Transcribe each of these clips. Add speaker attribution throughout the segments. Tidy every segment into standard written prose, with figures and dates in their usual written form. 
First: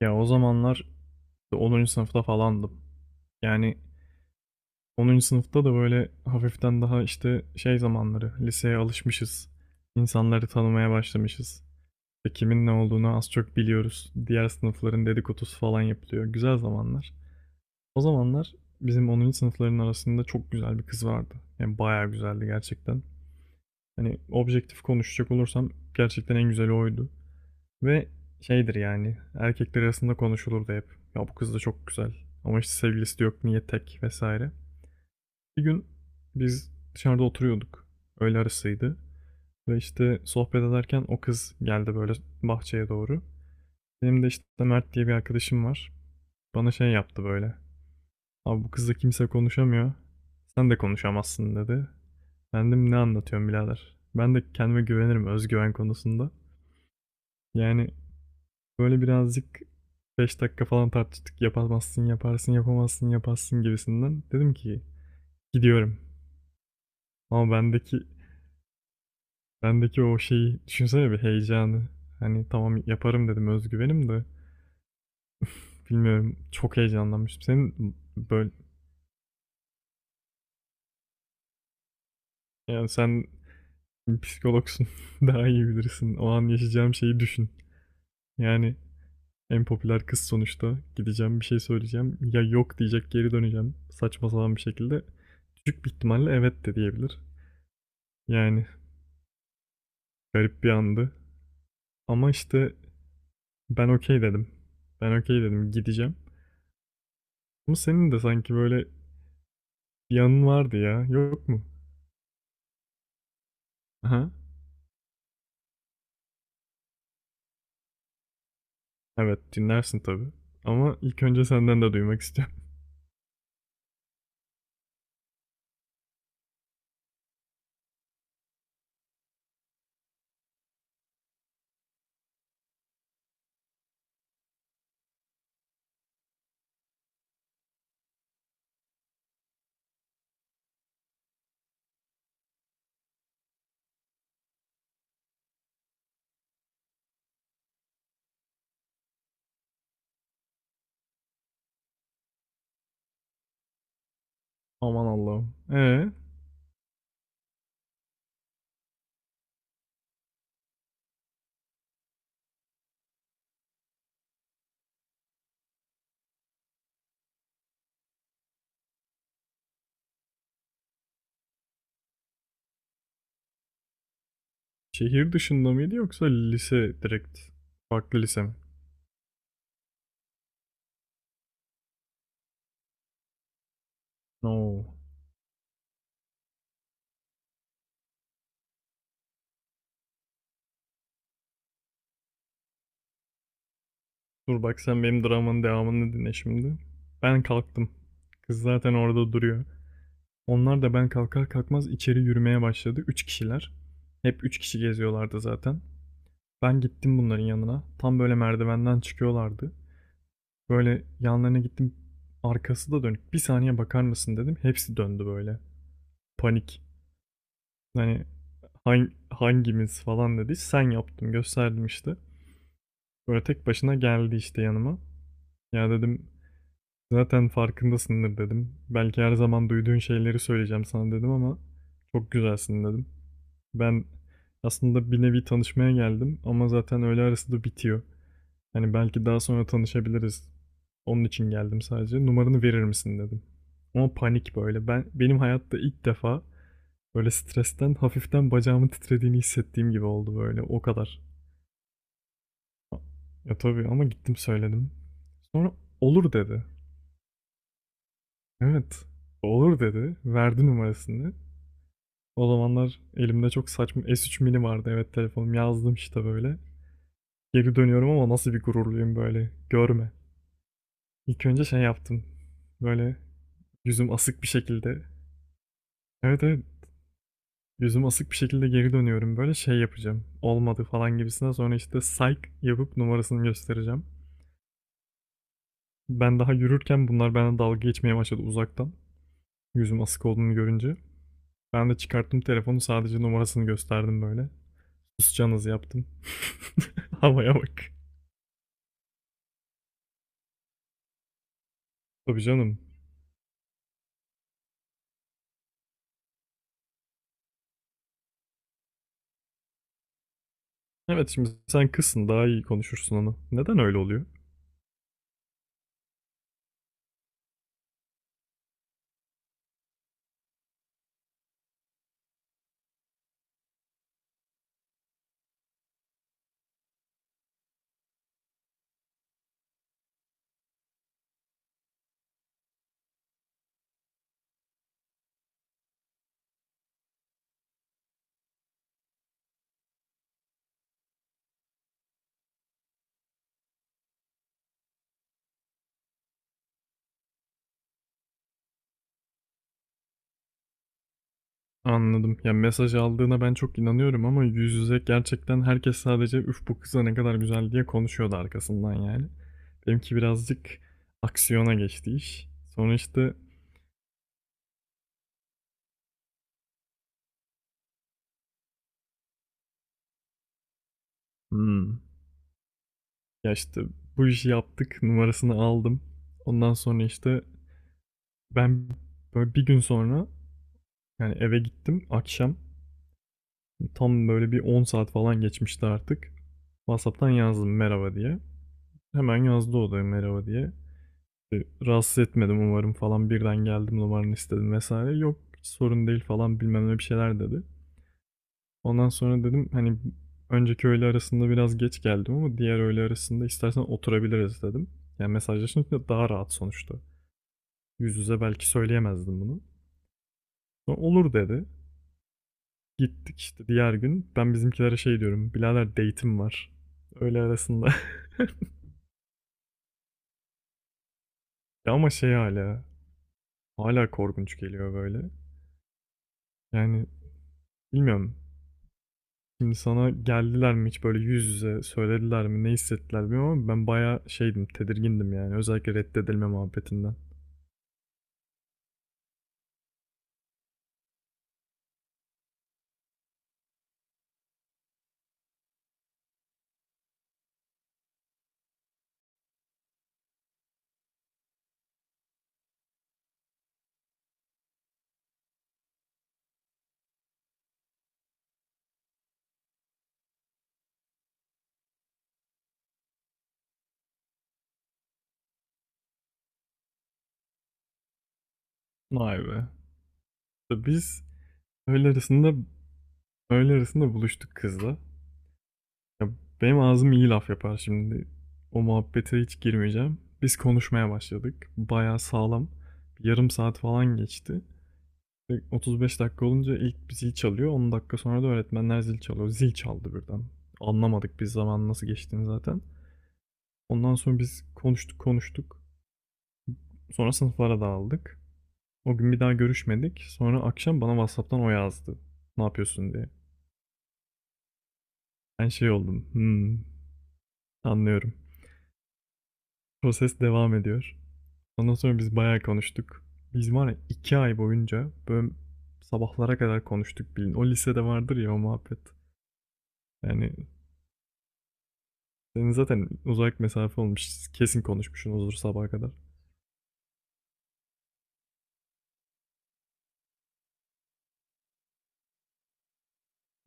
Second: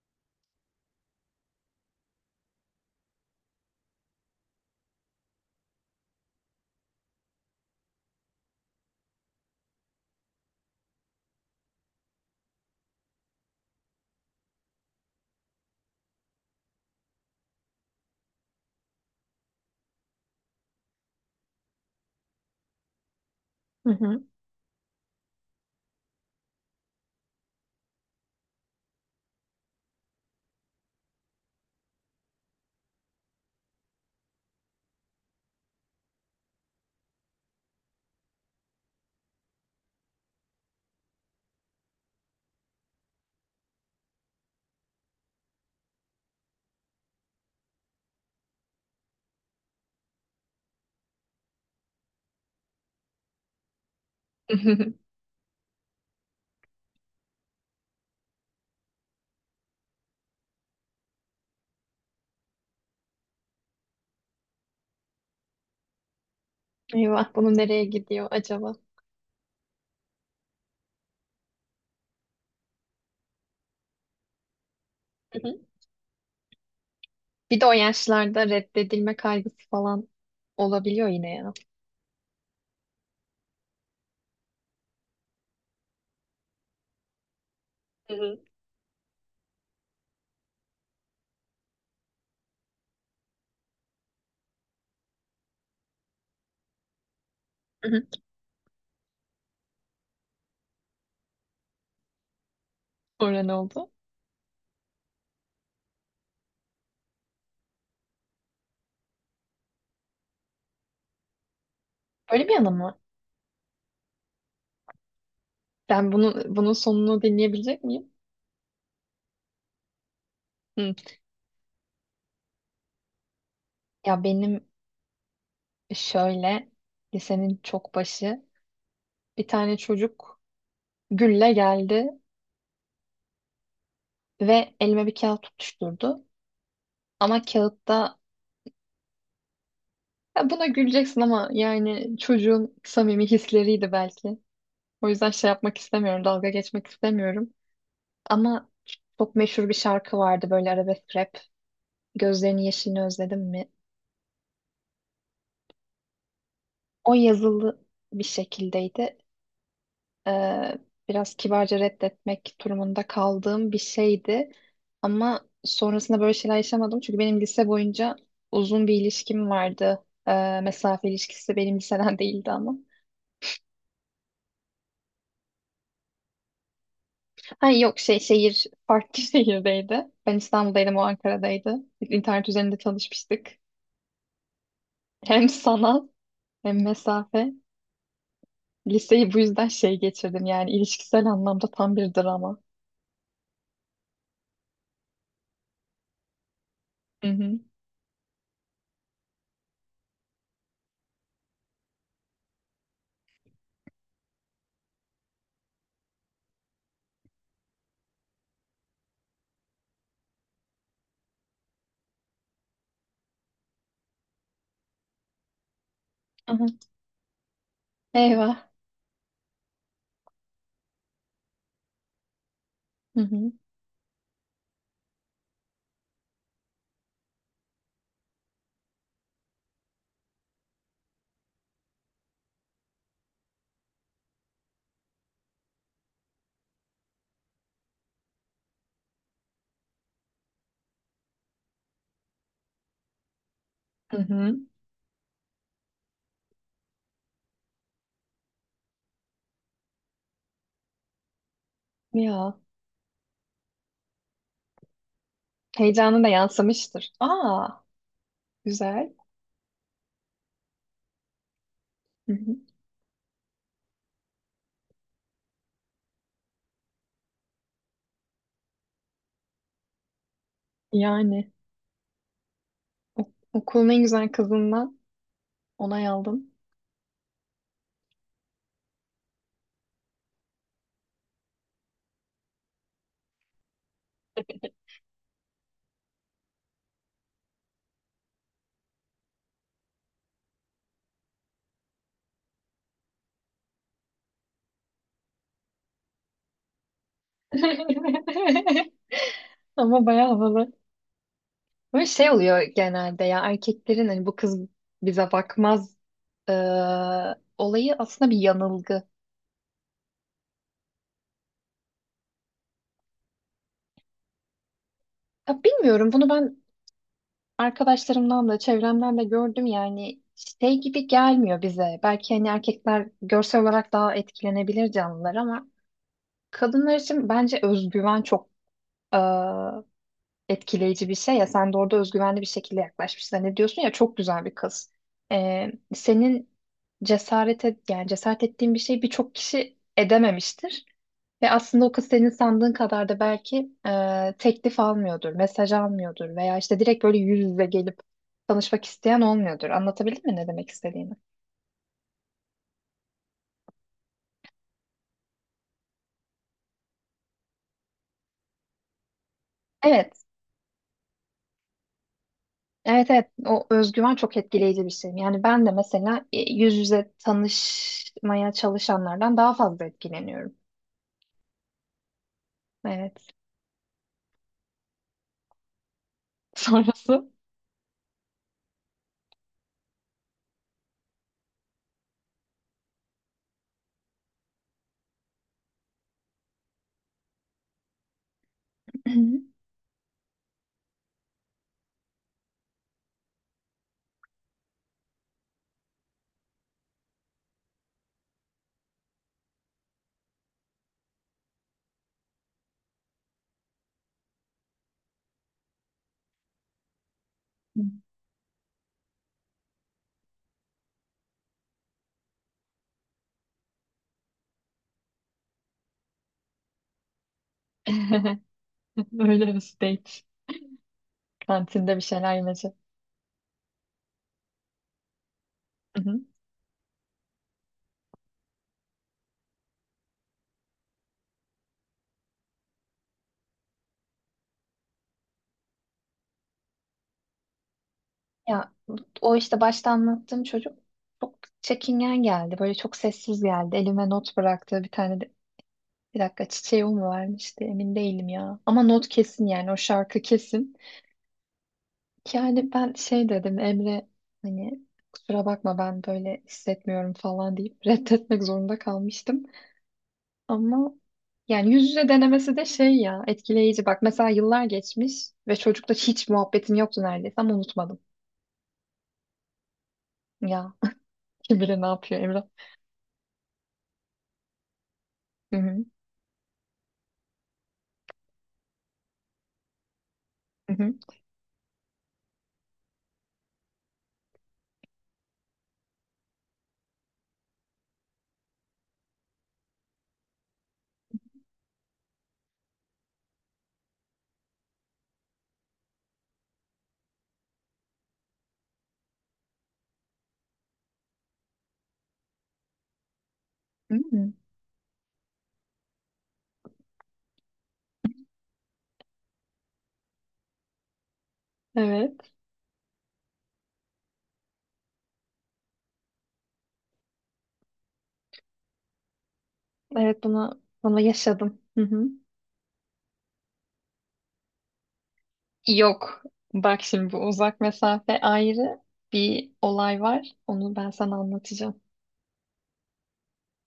Speaker 1: Ya o zamanlar işte 10. sınıfta falandım. Yani 10. sınıfta da böyle hafiften daha işte şey zamanları, liseye alışmışız. İnsanları tanımaya başlamışız. İşte kimin ne olduğunu az çok biliyoruz. Diğer sınıfların dedikodusu falan yapılıyor. Güzel zamanlar. O zamanlar bizim 10. sınıfların arasında çok güzel bir kız vardı. Yani bayağı güzeldi gerçekten.
Speaker 2: Hı
Speaker 1: Hani
Speaker 2: hı.
Speaker 1: objektif konuşacak olursam gerçekten en güzeli oydu. Ve şeydir yani erkekler arasında konuşulurdu hep. Ya bu kız da çok güzel ama işte sevgilisi de yok niye tek vesaire. Bir gün biz dışarıda oturuyorduk. Öğle arasıydı. Ve işte sohbet ederken o kız geldi böyle bahçeye doğru. Benim de işte Mert diye bir arkadaşım var. Bana şey yaptı böyle. Abi bu kızla kimse konuşamıyor. Sen de konuşamazsın dedi. Ben dedim ne anlatıyorum birader. Ben de kendime güvenirim özgüven konusunda. Yani böyle birazcık 5 dakika falan tartıştık. Yapamazsın, yaparsın, yapamazsın, yaparsın gibisinden. Dedim ki gidiyorum.
Speaker 2: Eyvah bunu
Speaker 1: Ama
Speaker 2: nereye
Speaker 1: bendeki
Speaker 2: gidiyor acaba?
Speaker 1: bendeki o şeyi düşünsene bir heyecanı. Hani tamam yaparım dedim özgüvenim de
Speaker 2: Hı hı.
Speaker 1: bilmiyorum çok heyecanlanmıştım.
Speaker 2: Bir de o
Speaker 1: Senin
Speaker 2: yaşlarda
Speaker 1: böyle
Speaker 2: reddedilme kaygısı falan olabiliyor yine ya.
Speaker 1: yani sen psikologsun daha iyi bilirsin. O an yaşayacağım şeyi düşün.
Speaker 2: Hı hı.
Speaker 1: Yani en popüler kız sonuçta. Gideceğim bir şey söyleyeceğim. Ya yok diyecek geri döneceğim. Saçma sapan bir şekilde. Küçük bir ihtimalle evet de diyebilir.
Speaker 2: Hı hı.
Speaker 1: Yani garip bir andı. Ama işte
Speaker 2: Sonra ne
Speaker 1: ben
Speaker 2: oldu?
Speaker 1: okey dedim. Ben okey dedim gideceğim. Ama senin de sanki böyle bir yanın vardı ya. Yok mu?
Speaker 2: Böyle bir yanı mı?
Speaker 1: Aha.
Speaker 2: Ben bunu, bunun sonunu dinleyebilecek miyim?
Speaker 1: Evet dinlersin tabii.
Speaker 2: Hı.
Speaker 1: Ama ilk önce senden de duymak istiyorum.
Speaker 2: Ya benim şöyle lisenin çok başı bir tane çocuk gülle geldi ve elime bir kağıt tutuşturdu. Ama kağıtta ya buna güleceksin ama yani çocuğun samimi hisleriydi belki. O yüzden şey yapmak istemiyorum, dalga geçmek istemiyorum. Ama çok meşhur bir şarkı vardı böyle arabesk rap. Gözlerinin yeşilini özledim mi?
Speaker 1: Aman Allah'ım.
Speaker 2: O yazılı bir şekildeydi. Ee, Biraz kibarca reddetmek durumunda kaldığım bir şeydi. Ama sonrasında böyle şeyler yaşamadım. Çünkü benim lise boyunca uzun bir ilişkim vardı. Mesafe ilişkisi benim liseden değildi ama.
Speaker 1: Şehir dışında mıydı yoksa lise direkt?
Speaker 2: Ha yok, şey
Speaker 1: Farklı lise mi?
Speaker 2: şehir farklı şehirdeydi. Ben İstanbul'daydım, o Ankara'daydı. İnternet üzerinde tanışmıştık.
Speaker 1: No.
Speaker 2: Hem sanat, hem mesafe. Liseyi bu yüzden şey geçirdim, yani ilişkisel anlamda tam bir drama.
Speaker 1: Dur bak sen benim dramanın devamını dinle şimdi.
Speaker 2: Hı
Speaker 1: Ben
Speaker 2: hı.
Speaker 1: kalktım. Kız zaten orada duruyor. Onlar da ben kalkar kalkmaz içeri yürümeye başladı. 3 kişiler. Hep 3 kişi geziyorlardı zaten. Ben gittim bunların yanına. Tam böyle merdivenden çıkıyorlardı. Böyle yanlarına gittim. Arkası da dönük. Bir saniye bakar mısın dedim. Hepsi döndü böyle.
Speaker 2: Aha.
Speaker 1: Panik. Hani
Speaker 2: Eyvah.
Speaker 1: hangimiz falan dedi. Sen yaptım gösterdim işte.
Speaker 2: Hı
Speaker 1: Böyle
Speaker 2: hı.
Speaker 1: tek başına geldi işte yanıma. Ya dedim zaten farkındasındır dedim. Belki her zaman duyduğun şeyleri söyleyeceğim sana dedim ama çok güzelsin dedim. Ben aslında bir nevi tanışmaya geldim ama zaten öğle arası da bitiyor. Hani belki daha sonra tanışabiliriz. Onun için geldim sadece. Numaranı verir misin dedim. Ama
Speaker 2: Hı hı.
Speaker 1: panik böyle. Benim hayatta ilk defa böyle stresten hafiften bacağımın titrediğini hissettiğim gibi oldu böyle. O kadar.
Speaker 2: Ya,
Speaker 1: Ya tabii ama gittim söyledim. Sonra
Speaker 2: heyecanı da
Speaker 1: olur dedi.
Speaker 2: yansımıştır. Aa,
Speaker 1: Evet.
Speaker 2: güzel.
Speaker 1: Olur dedi. Verdi numarasını.
Speaker 2: Hı
Speaker 1: O
Speaker 2: hı.
Speaker 1: zamanlar elimde çok saçma S3 mini vardı. Evet telefonum yazdım işte böyle. Geri dönüyorum ama nasıl bir gururluyum böyle. Görme. İlk
Speaker 2: Yani
Speaker 1: önce şey yaptım. Böyle
Speaker 2: okulun en
Speaker 1: Yüzüm
Speaker 2: güzel
Speaker 1: asık bir
Speaker 2: kızından
Speaker 1: şekilde.
Speaker 2: onay
Speaker 1: Evet
Speaker 2: aldım.
Speaker 1: evet. Yüzüm asık bir şekilde geri dönüyorum. Böyle şey yapacağım. Olmadı falan gibisine. Sonra işte psych yapıp numarasını göstereceğim. Ben daha yürürken bunlar bana dalga geçmeye başladı uzaktan. Yüzüm asık olduğunu görünce. Ben de çıkarttım telefonu sadece numarasını gösterdim böyle. Susacağınız yaptım. Havaya bak.
Speaker 2: Ama bayağı havalı. Böyle şey
Speaker 1: Tabii
Speaker 2: oluyor
Speaker 1: canım.
Speaker 2: genelde ya, erkeklerin hani bu kız bize bakmaz olayı aslında bir yanılgı.
Speaker 1: Evet şimdi sen kızsın daha iyi konuşursun onu. Neden öyle oluyor?
Speaker 2: Ya bilmiyorum bunu ben. Arkadaşlarımdan da, çevremden de gördüm yani şey gibi gelmiyor bize. Belki hani erkekler görsel olarak daha etkilenebilir canlılar ama kadınlar için bence özgüven çok e, etkileyici bir şey ya. Sen de orada özgüvenli bir şekilde yaklaşmışsın. Hani diyorsun ya, çok güzel bir kız. E, Senin cesarete, yani cesaret ettiğin bir şey birçok kişi edememiştir. Ve aslında o kız senin sandığın kadar da belki teklif almıyordur, mesaj almıyordur veya işte direkt böyle yüz yüze gelip tanışmak isteyen olmuyordur. Anlatabildim mi ne demek istediğimi?
Speaker 1: Anladım. Ya, mesaj aldığına ben çok inanıyorum ama yüz yüze gerçekten herkes sadece "Üf, bu kıza ne kadar güzel." diye konuşuyordu arkasından yani.
Speaker 2: Evet,
Speaker 1: Benimki birazcık aksiyona geçti iş. Sonra,
Speaker 2: evet, evet.
Speaker 1: işte,
Speaker 2: O özgüven çok etkileyici bir şey. Yani ben de mesela yüz yüze tanışmaya çalışanlardan daha fazla etkileniyorum.
Speaker 1: hımm,
Speaker 2: Evet.
Speaker 1: ya, işte, bu işi yaptık numarasını aldım. Ondan sonra,
Speaker 2: Sonrası
Speaker 1: işte, ben böyle bir gün sonra, yani, eve gittim akşam. Tam böyle bir 10 saat falan geçmişti artık. WhatsApp'tan yazdım merhaba diye. Hemen yazdı o da merhaba diye. E, rahatsız etmedim umarım falan birden geldim numaranı istedim vesaire. Yok sorun değil falan bilmem ne bir şeyler dedi. Ondan sonra dedim hani önceki öğle arasında biraz geç geldim ama diğer öğle arasında istersen oturabiliriz dedim. Yani mesajlaşınca daha rahat sonuçta. Yüz yüze belki söyleyemezdim bunu. Sonra olur dedi. Gittik işte diğer gün. Ben bizimkilere şey diyorum. Birader date'im var. Öğle arasında.
Speaker 2: öyle bir date. Kantinde bir
Speaker 1: Ama
Speaker 2: şeyler
Speaker 1: şey
Speaker 2: yemesi.
Speaker 1: hala. Hala korkunç geliyor böyle. Yani bilmiyorum. Şimdi sana geldiler mi hiç böyle yüz yüze söylediler mi ne hissettiler bilmiyorum ama ben bayağı şeydim tedirgindim yani özellikle reddedilme muhabbetinden.
Speaker 2: Ya, o işte başta anlattığım çocuk çok çekingen geldi. Böyle çok sessiz geldi. Elime not bıraktı. Bir tane de bir dakika, çiçeği o mu vermişti? Emin değilim ya. Ama not kesin, yani o şarkı kesin. Yani ben şey dedim, Emre, hani kusura bakma, ben böyle hissetmiyorum falan deyip reddetmek zorunda kalmıştım. Ama yani yüz yüze denemesi de şey ya, etkileyici. Bak mesela yıllar geçmiş ve çocukla hiç muhabbetim yoktu neredeyse ama unutmadım.
Speaker 1: Vay be.
Speaker 2: Ya,
Speaker 1: İşte biz
Speaker 2: kim bilir ne
Speaker 1: öğle
Speaker 2: yapıyor Emre.
Speaker 1: arasında öğle arasında buluştuk kızla.
Speaker 2: Hı hı.
Speaker 1: Ya benim ağzım iyi laf yapar şimdi. O muhabbete hiç girmeyeceğim. Biz
Speaker 2: Hı hı.
Speaker 1: konuşmaya başladık. Bayağı sağlam. Bir yarım saat falan geçti. Ve 35 dakika olunca ilk bir zil çalıyor. 10 dakika sonra da öğretmenler zil çalıyor. Zil çaldı birden. Anlamadık biz zaman nasıl geçtiğini zaten. Ondan sonra biz konuştuk konuştuk. Sonra sınıflara dağıldık. O gün bir daha görüşmedik. Sonra akşam bana WhatsApp'tan o yazdı. Ne yapıyorsun diye.
Speaker 2: Hmm.
Speaker 1: Ben şey oldum. Anlıyorum. Proses devam ediyor. Ondan sonra
Speaker 2: Evet.
Speaker 1: biz bayağı konuştuk. Biz var ya 2 ay boyunca böyle sabahlara kadar konuştuk bilin. O lisede vardır ya o muhabbet.
Speaker 2: Evet,
Speaker 1: Yani
Speaker 2: bunu yaşadım. Hı hı.
Speaker 1: senin zaten uzak mesafe olmuş. Kesin konuşmuşsunuzdur sabaha kadar.
Speaker 2: Yok. Bak şimdi bu uzak mesafe ayrı bir olay var. Onu ben sana anlatacağım.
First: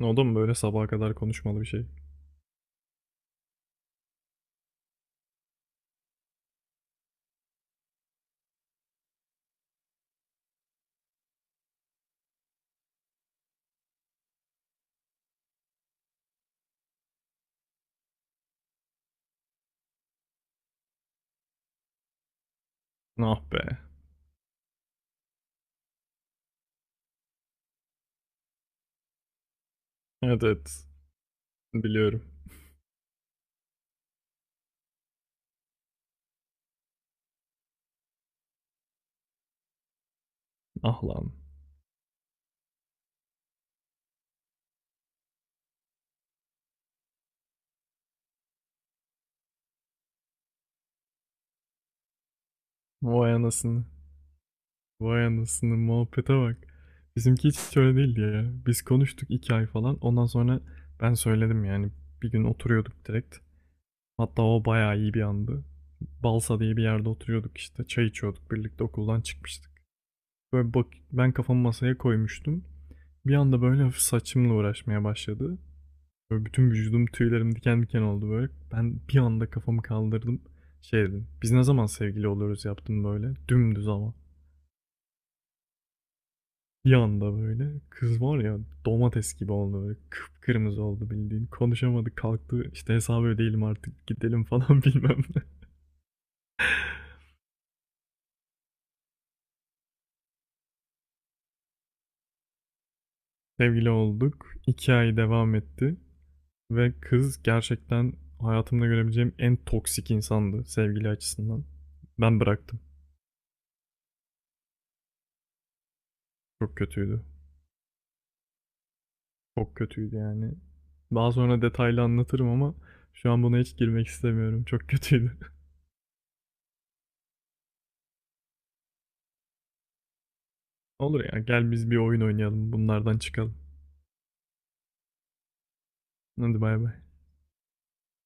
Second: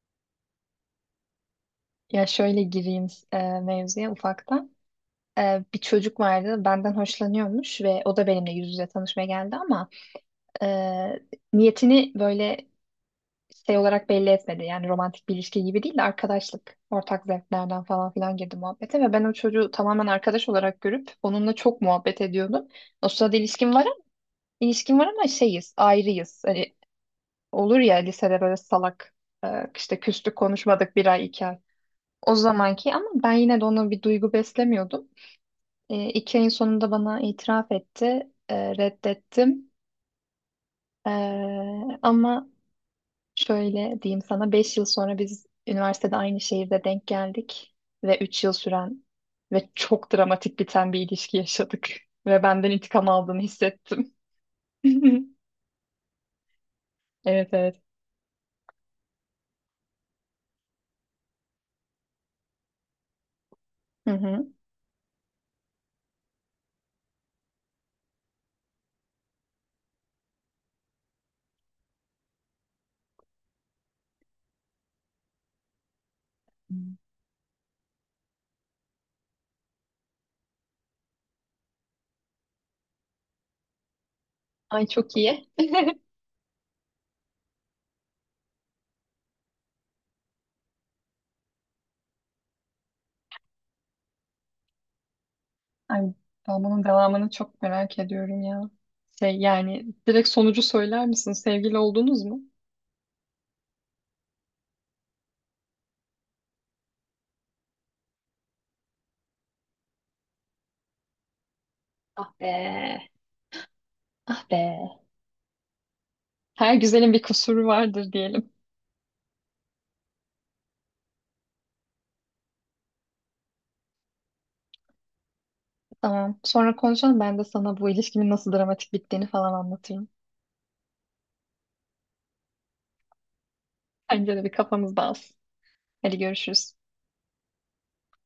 Speaker 1: O da mı böyle sabaha kadar konuşmalı bir şey?
Speaker 2: Ya şöyle gireyim mevzuya ufaktan. Bir çocuk vardı benden hoşlanıyormuş ve o da benimle yüz yüze tanışmaya geldi ama e, niyetini böyle şey olarak belli etmedi. Yani romantik bir ilişki gibi değil de arkadaşlık, ortak zevklerden falan filan girdi muhabbete ve ben o çocuğu tamamen arkadaş olarak görüp onunla çok muhabbet ediyordum. O sırada
Speaker 1: Ah be.
Speaker 2: ilişkim var ama şeyiz, ayrıyız. Hani olur ya lisede böyle salak, e, işte küstük,
Speaker 1: Evet evet.
Speaker 2: konuşmadık bir ay, iki ay.
Speaker 1: Biliyorum.
Speaker 2: O zamanki ama ben yine de ona bir duygu beslemiyordum. 2 ayın sonunda bana itiraf etti. Reddettim.
Speaker 1: Ah
Speaker 2: E,
Speaker 1: lan.
Speaker 2: ama şöyle diyeyim sana, 5 yıl sonra biz üniversitede aynı şehirde denk geldik ve 3 yıl süren ve çok dramatik biten bir ilişki yaşadık ve benden intikam
Speaker 1: Vay
Speaker 2: aldığını
Speaker 1: anasını.
Speaker 2: hissettim.
Speaker 1: Vay anasını muhabbete bak. Bizimki
Speaker 2: Evet,
Speaker 1: hiç
Speaker 2: evet.
Speaker 1: öyle değildi ya. Biz konuştuk 2 ay falan. Ondan sonra ben söyledim yani. Bir gün oturuyorduk direkt.
Speaker 2: Hı
Speaker 1: Hatta
Speaker 2: hı.
Speaker 1: o bayağı iyi bir andı. Balsa diye bir yerde oturuyorduk işte. Çay içiyorduk birlikte okuldan çıkmıştık. Böyle bak ben kafamı masaya koymuştum. Bir anda böyle hafif saçımla uğraşmaya başladı. Böyle bütün vücudum tüylerim diken diken oldu böyle. Ben bir anda kafamı kaldırdım. Şey dedim. Biz ne zaman sevgili oluyoruz yaptım böyle. Dümdüz ama.
Speaker 2: Ay, çok iyi.
Speaker 1: Bir anda böyle kız var ya domates gibi oldu böyle kıpkırmızı oldu bildiğin. Konuşamadık kalktı işte hesabı ödeyelim artık gidelim falan bilmem ne.
Speaker 2: Ay, ben bunun devamını çok merak ediyorum ya. Şey, yani direkt sonucu söyler misin? Sevgili oldunuz mu?
Speaker 1: Sevgili olduk. 2 ay devam etti ve kız gerçekten hayatımda görebileceğim en toksik insandı sevgili açısından.
Speaker 2: Ah
Speaker 1: Ben bıraktım.
Speaker 2: be. Ah be. Her
Speaker 1: Çok
Speaker 2: güzelin bir
Speaker 1: kötüydü.
Speaker 2: kusuru vardır diyelim.
Speaker 1: Çok kötüydü yani. Daha sonra detaylı anlatırım ama şu an buna hiç girmek istemiyorum. Çok kötüydü.
Speaker 2: Tamam. Sonra konuşalım. Ben de sana bu ilişkimin nasıl dramatik bittiğini falan anlatırım.
Speaker 1: Olur ya gel biz bir oyun oynayalım bunlardan çıkalım.
Speaker 2: Önce de bir kafamız dağılsın. Hadi
Speaker 1: Hadi
Speaker 2: görüşürüz.
Speaker 1: bay bay.